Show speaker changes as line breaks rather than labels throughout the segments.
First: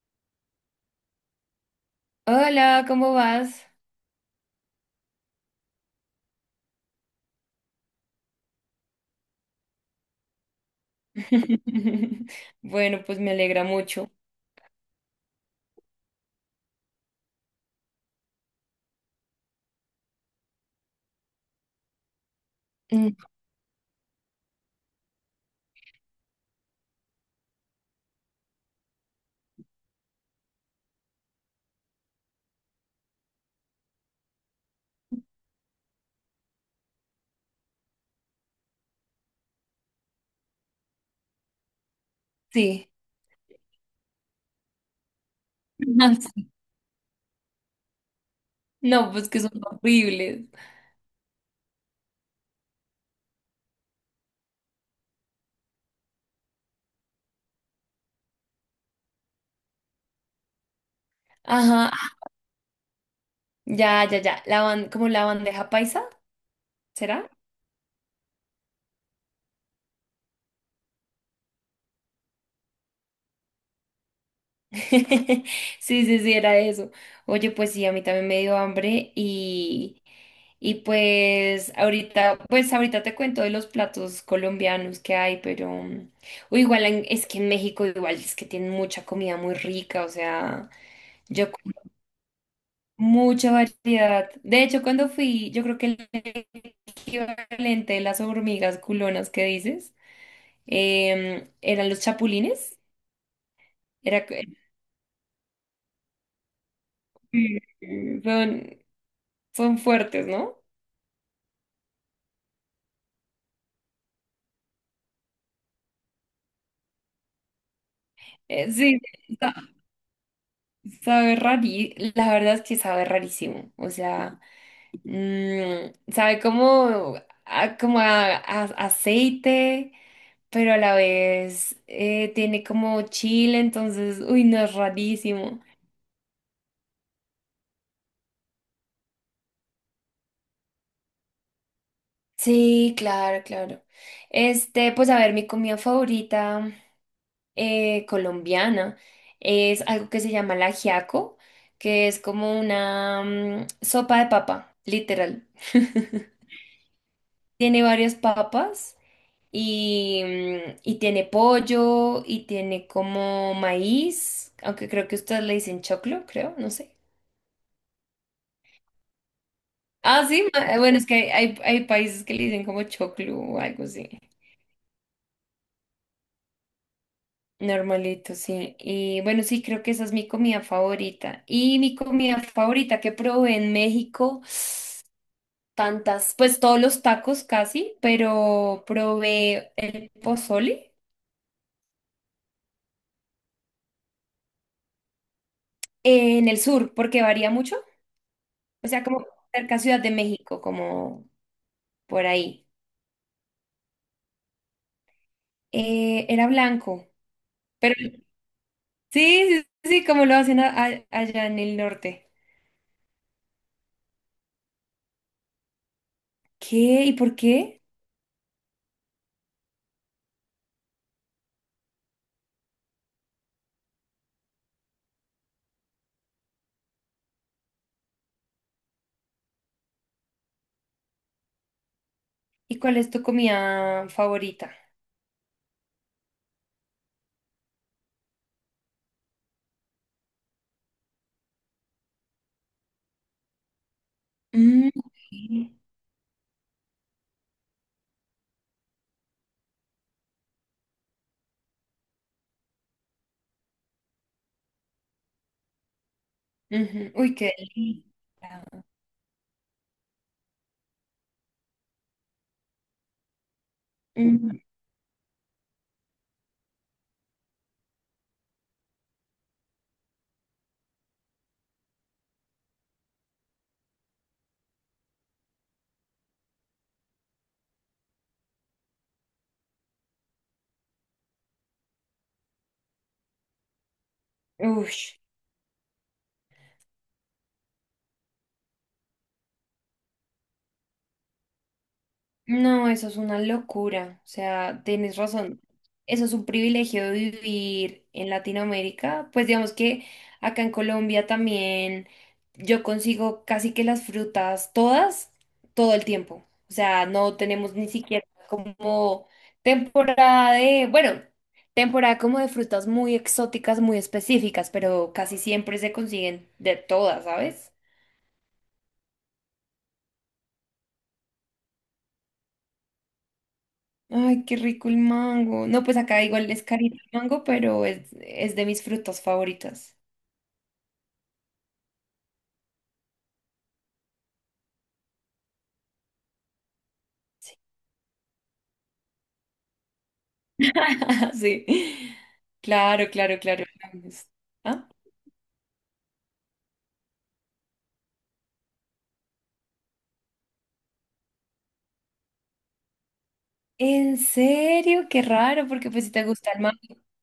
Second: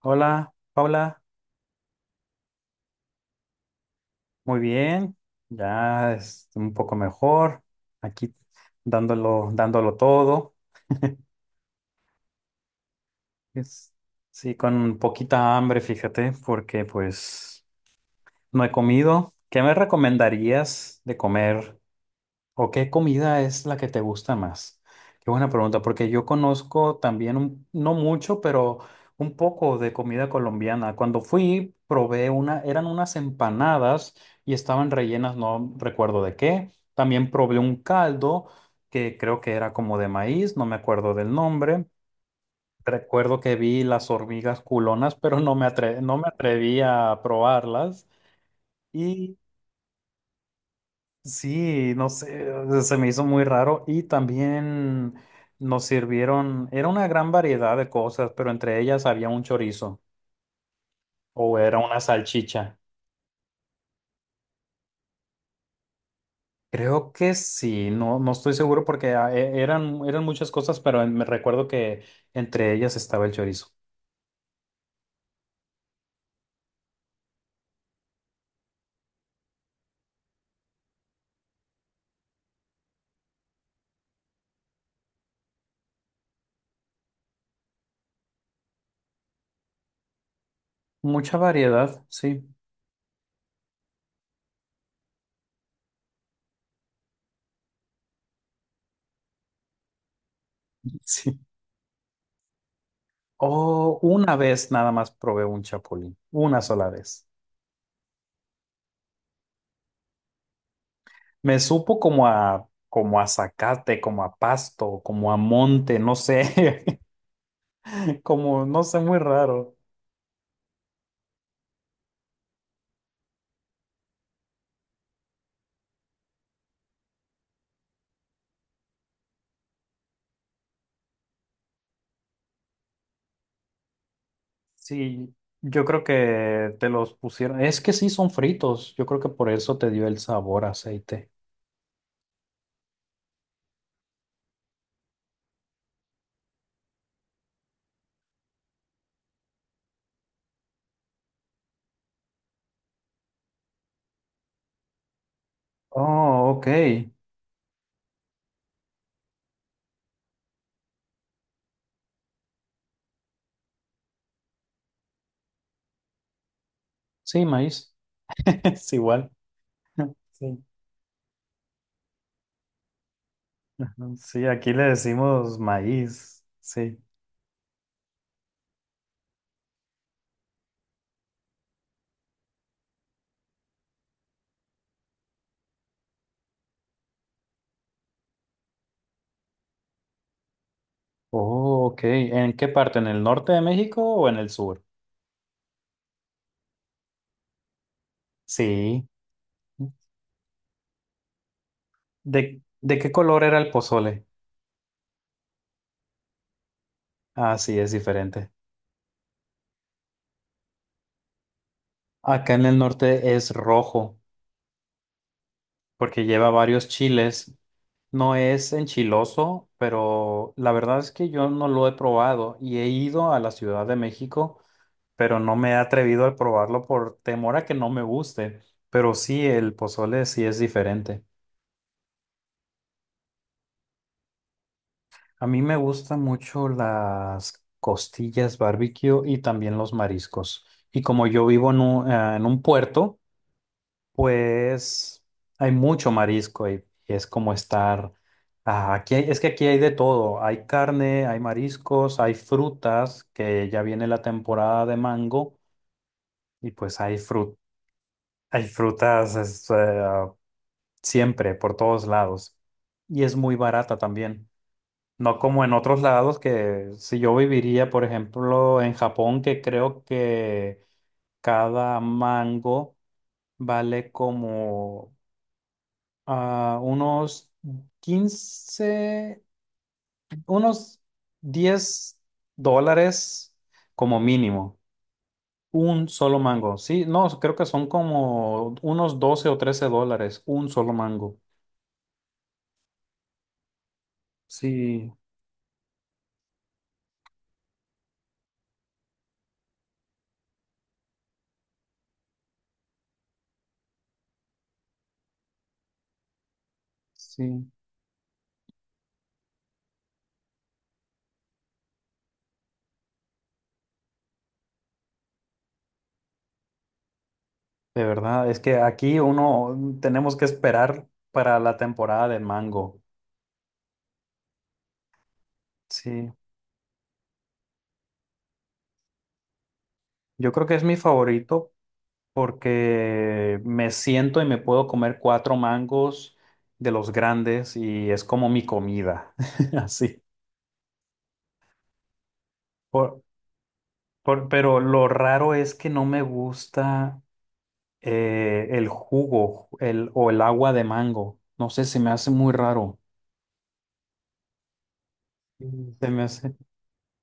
Hola, Paula,
Hola, ¿cómo vas?
muy bien, ya es un poco mejor, aquí dándolo, dándolo todo.
Bueno, pues me alegra
Es,
mucho.
sí, con poquita hambre, fíjate, porque pues no he comido. ¿Qué me recomendarías de comer? ¿O qué comida es la que te gusta más? Qué buena pregunta, porque yo conozco también, no mucho, pero un poco de comida colombiana. Cuando fui, probé una, eran unas empanadas y estaban rellenas, no recuerdo de qué. También probé un caldo que creo que era como de maíz, no me acuerdo del nombre.
Sí.
Recuerdo que vi las hormigas culonas, pero
Ah,
no me
sí.
atreví a probarlas.
No, pues que son horribles.
Sí, no sé, se me hizo muy raro y también nos sirvieron, era una gran variedad de cosas, pero entre ellas había un chorizo o era
Ajá.
una salchicha.
Ya, ya, ya. ¿Como la bandeja paisa?
Creo
¿Será?
que sí, no, no estoy seguro porque eran muchas cosas, pero me recuerdo que entre ellas estaba el chorizo.
Sí, sí, sí, era eso. Oye, pues sí, a mí también me dio hambre, y pues ahorita te cuento de los platos colombianos que hay, pero o es que en México igual es que tienen mucha comida muy rica, o sea,
Mucha
yo
variedad, sí.
mucha variedad. De hecho, cuando fui, yo creo que el equivalente de las hormigas culonas que dices
Sí.
eran los chapulines.
O
Era,
una
que-
vez nada más probé un chapulín, una sola vez.
Mm. Son, son fuertes, ¿no?
Me supo como a, como a zacate, como a pasto, como a monte, no sé, como, no sé,
Sí,
muy
sa-
raro.
sabe la verdad es que sabe rarísimo. O sea, sabe como, a, como a aceite, pero a la vez tiene como chile, entonces, uy, no, es
Sí,
rarísimo.
yo creo que te los pusieron, es que sí son fritos, yo creo que por eso te dio el sabor a aceite.
Sí, claro, claro. Este, pues a ver, mi comida favorita colombiana es algo que se llama la ajiaco, que es como una sopa de papa, literal.
Oh, ok.
Tiene varias papas y y tiene pollo y tiene como maíz, aunque creo que ustedes le dicen choclo, creo, no sé.
Sí, maíz, es igual.
Ah, sí,
Sí.
bueno, es que hay países que le dicen como choclo o algo así.
Sí, aquí le decimos maíz, sí.
Normalito, sí. Y bueno, sí, creo que esa es mi comida favorita. Y mi comida favorita que probé en México, tantas, pues todos los tacos casi, pero probé el pozole
Oh, ok. ¿En qué parte? ¿En el norte de México o en el sur?
en el sur, porque varía mucho. O
Sí.
sea, como cerca a Ciudad de México, como por ahí.
De qué color era el pozole?
Era blanco,
Ah, sí, es
pero sí,
diferente.
sí, sí, como lo hacen allá en el norte.
Acá en el norte es rojo porque lleva varios
¿Qué? ¿Y por
chiles.
qué?
No es enchiloso, pero la verdad es que yo no lo he probado y he ido a la Ciudad de México, pero no me he atrevido a probarlo por temor a que no me guste. Pero sí, el pozole sí es diferente.
¿Y cuál es tu comida favorita?
A mí me gustan mucho las costillas barbecue y también los mariscos. Y como yo vivo en un puerto,
Mm,
pues hay
ok.
mucho marisco y es como estar, ah, es que aquí hay de todo, hay carne, hay mariscos, hay frutas, que ya viene la temporada de mango y
Ujú. Uy, qué
hay
delicado.
frutas es, siempre por todos lados y es muy barata también.
Ujú.
No como en otros lados que si yo viviría, por ejemplo, en Japón, que creo que cada mango vale como a unos 15, unos $10 como mínimo.
Ush.
Un solo mango. Sí, no, creo que son como unos 12 o $13. Un solo mango.
No, eso es una locura. O sea,
Sí,
tienes razón. Eso es un privilegio de vivir en Latinoamérica. Pues digamos que acá en Colombia también yo consigo casi que las frutas todas, todo el tiempo. O sea, no
sí.
tenemos ni siquiera como temporada de, bueno, temporada como de frutas muy exóticas, muy específicas, pero casi siempre se consiguen de todas, ¿sabes?
De verdad, es que aquí uno tenemos que esperar para la temporada de mango.
Ay, qué rico el mango. No, pues acá
Sí,
igual es carito el mango, pero es de mis frutas favoritas.
yo creo que es mi favorito porque me siento y me puedo comer cuatro mangos de los grandes y es como mi comida, así.
Sí. Sí. Claro,
Por-
claro, claro.
pero
¿Ah?
lo raro es que no me gusta el jugo o el agua de mango. No sé, se me hace muy raro.
¿En serio? Qué raro, porque
Mm.
pues
Se
si
me
te gusta
hace…
el mango,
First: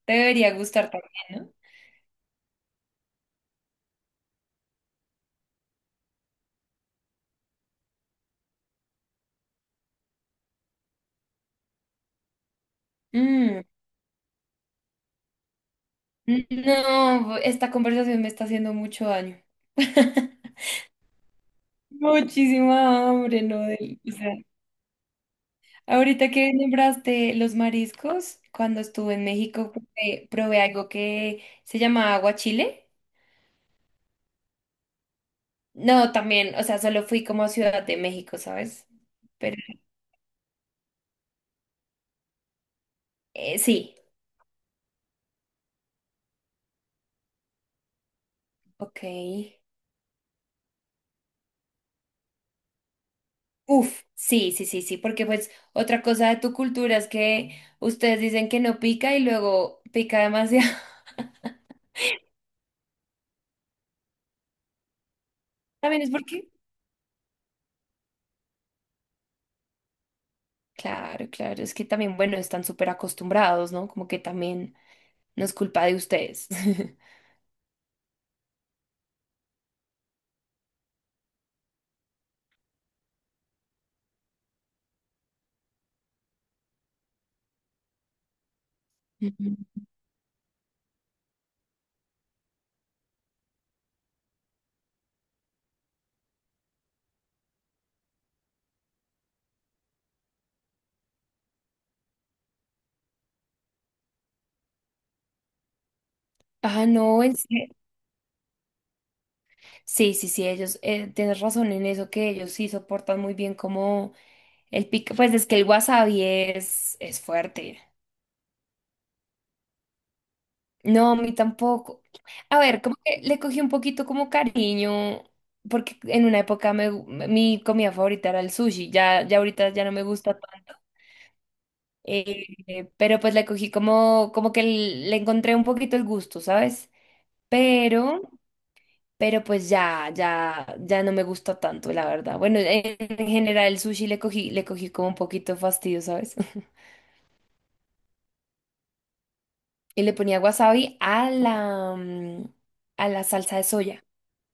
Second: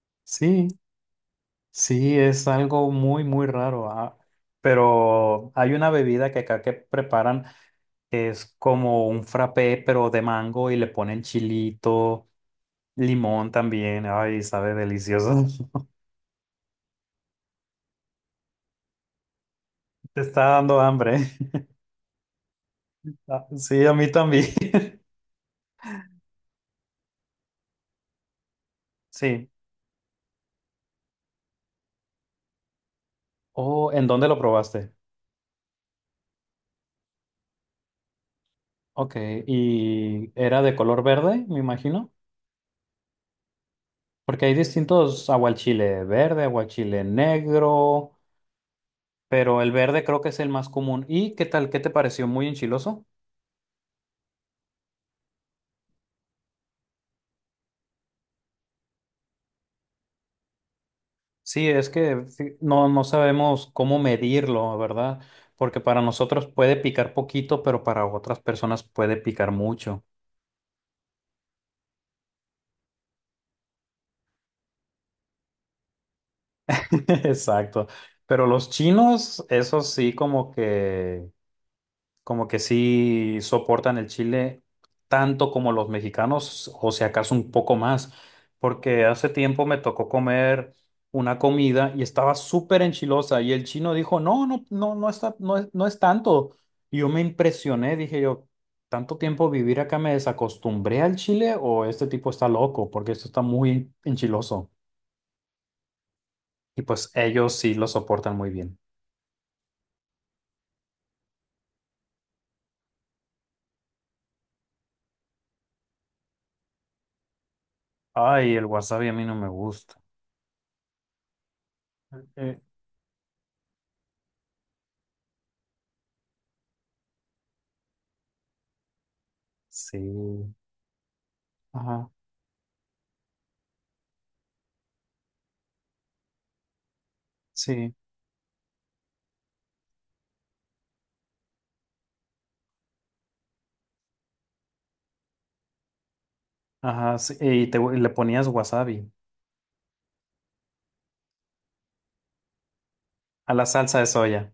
te debería
Sí,
gustar también,
sí, es algo muy, muy raro. Ah. Pero hay una bebida que acá que preparan que es como un frappé, pero de mango y le ponen chilito.
¿no?
Limón
Mm,
también, ay, sabe delicioso.
no, esta conversación me está haciendo mucho daño.
Te está dando hambre.
Muchísima hambre,
Ah,
¿no?
sí, a mí
O sea,
también.
ahorita que nombraste los mariscos, cuando estuve en
Sí.
México probé, probé algo que se llama aguachile.
Oh, ¿en dónde lo probaste?
No, también, o sea, solo fui como a Ciudad de México, ¿sabes?
Ok,
Pero
y era de color verde, me imagino,
sí,
porque hay distintos aguachile verde, aguachile negro,
ok.
pero el verde creo que es el más común. ¿Y qué tal? ¿Qué te pareció? ¿Muy enchiloso?
Uf, sí, sí, sí, sí, porque pues otra cosa de tu cultura es que ustedes dicen que no pica y luego pica demasiado.
Sí, es que sí, no, no sabemos cómo medirlo, ¿verdad? Porque para
¿También es
nosotros
porque?
puede picar poquito, pero para otras personas puede picar mucho.
Claro, claro, es que también, bueno, están súper acostumbrados, ¿no? Como que también no es culpa de ustedes.
Exacto. Pero los chinos, esos sí como que sí soportan el chile tanto como los mexicanos, o si acaso un poco más, porque hace tiempo
Ujú.
me tocó comer una comida y estaba súper enchilosa y el chino dijo, no, no, no, no está, no es tanto. Y yo me impresioné, dije yo, ¿tanto tiempo vivir acá me desacostumbré al chile o este tipo está loco? Porque esto está muy enchiloso. Y
Ah,
pues
no, en
ellos
serio.
sí lo soportan muy bien.
Sí, sí, sí, ellos, tienes razón en eso, que ellos sí soportan muy bien como el pico, pues es que el wasabi es fuerte.
Ay, el wasabi a mí no me gusta.
No, a mí tampoco.
Eh,
A ver, como que le cogí un poquito como cariño, porque en una época mi comida favorita era el sushi, ya, ya ahorita ya no me gusta
Sí.
tanto,
Ajá,
pero pues le cogí como, como que le encontré un poquito el gusto, ¿sabes?
sí.
Pero... pero pues ya, ya, ya no me gusta tanto, la verdad. Bueno, en general el sushi le cogí como un poquito de fastidio, ¿sabes?
Ajá, sí. Y te, le ponías wasabi
Y le ponía wasabi a a la
a
salsa de
la salsa
soya.
de soya.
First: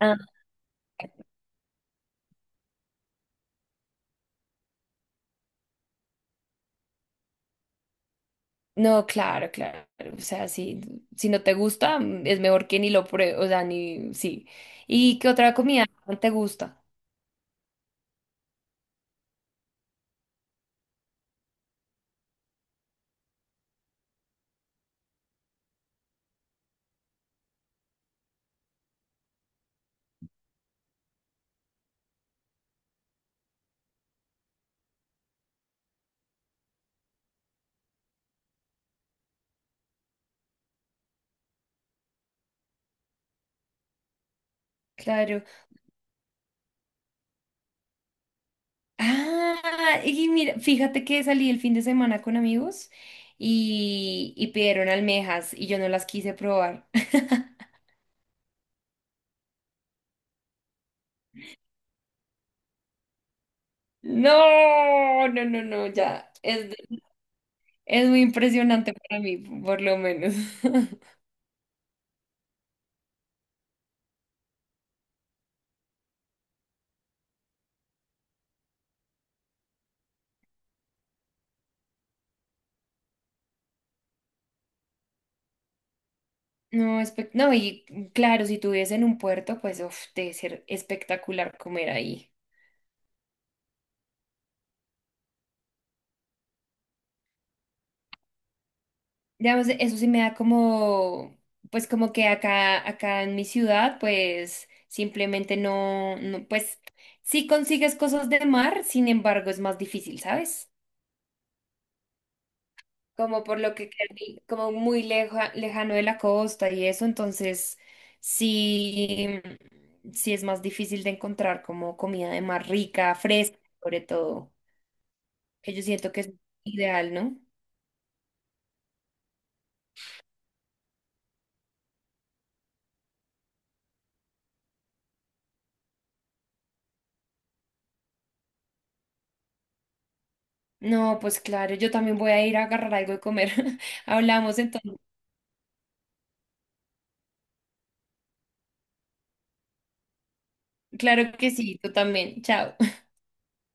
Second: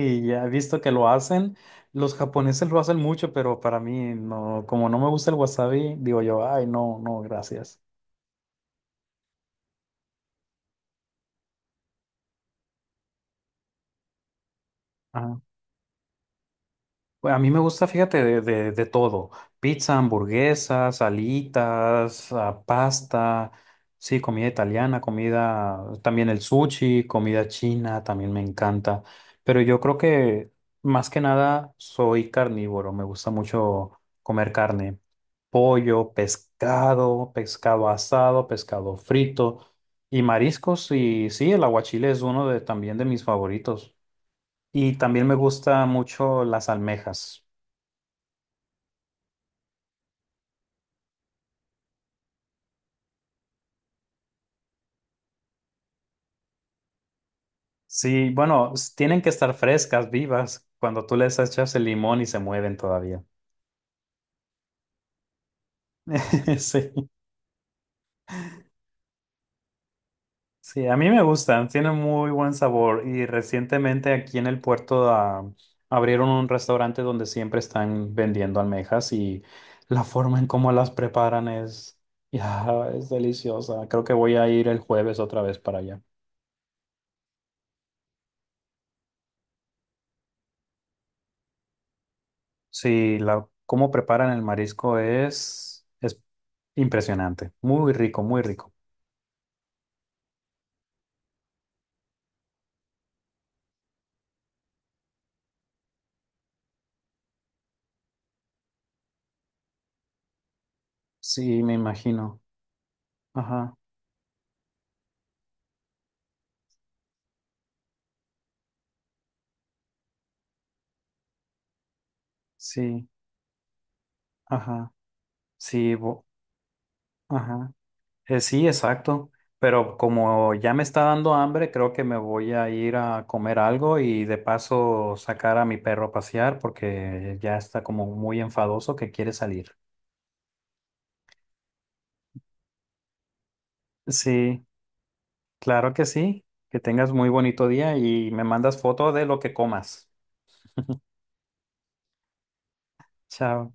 Ah.
ya he visto que lo hacen. Los japoneses lo hacen mucho, pero para mí no, como no me gusta el wasabi, digo yo, ay, no, no, gracias.
No, claro, claro. O sea, si, si no te gusta, es mejor que ni lo pruebes, o sea, ni, sí. ¿Y qué otra comida no te gusta?
Pues, a mí me gusta, fíjate, de todo. Pizza, hamburguesas, alitas, ah, pasta, sí, comida italiana, comida, también el sushi, comida china, también me encanta. Pero yo creo que más que nada soy carnívoro, me gusta mucho comer carne, pollo, pescado, pescado asado, pescado frito y mariscos. Y sí, el aguachile es uno de, también de mis favoritos. Y también me
Claro.
gusta mucho las almejas.
Ah, y mira, fíjate que salí el fin de semana con amigos y pidieron almejas y yo no las quise probar.
Sí, bueno, tienen que estar frescas, vivas, cuando tú les echas el limón y se mueven todavía.
No, no, no, no, ya.
Sí,
Es muy impresionante para mí, por lo menos.
sí, a mí me gustan, tienen muy buen sabor y recientemente aquí en el puerto abrieron un restaurante donde siempre están vendiendo almejas y la forma en cómo las preparan es, ya, es deliciosa. Creo que voy a ir el jueves otra vez para allá.
No, no, y claro, si tuviese en un puerto, pues uf, debe ser espectacular comer ahí.
Sí, la, cómo preparan el marisco es impresionante, muy rico, muy rico.
Digamos, eso sí me da como, pues como que acá, acá en mi ciudad, pues simplemente no, no, pues sí consigues cosas de mar, sin embargo, es más difícil, ¿sabes?
Sí, me imagino.
Como por lo
Ajá,
que queda como muy lejano de la costa y eso, entonces sí, sí es más difícil de encontrar como comida de mar
sí,
rica, fresca, sobre todo,
ajá,
que yo
sí,
siento que es ideal, ¿no?
ajá, sí, exacto. Pero como ya me está dando hambre, creo que me voy a ir a comer algo y de paso sacar a mi perro a pasear porque ya está como muy enfadoso que quiere salir.
No, pues claro, yo también voy a ir a agarrar algo de comer. Hablamos
Sí,
entonces.
claro que sí. Que tengas muy bonito día y me mandas foto de lo que comas.
Claro que sí, tú también. Chao.
Chao.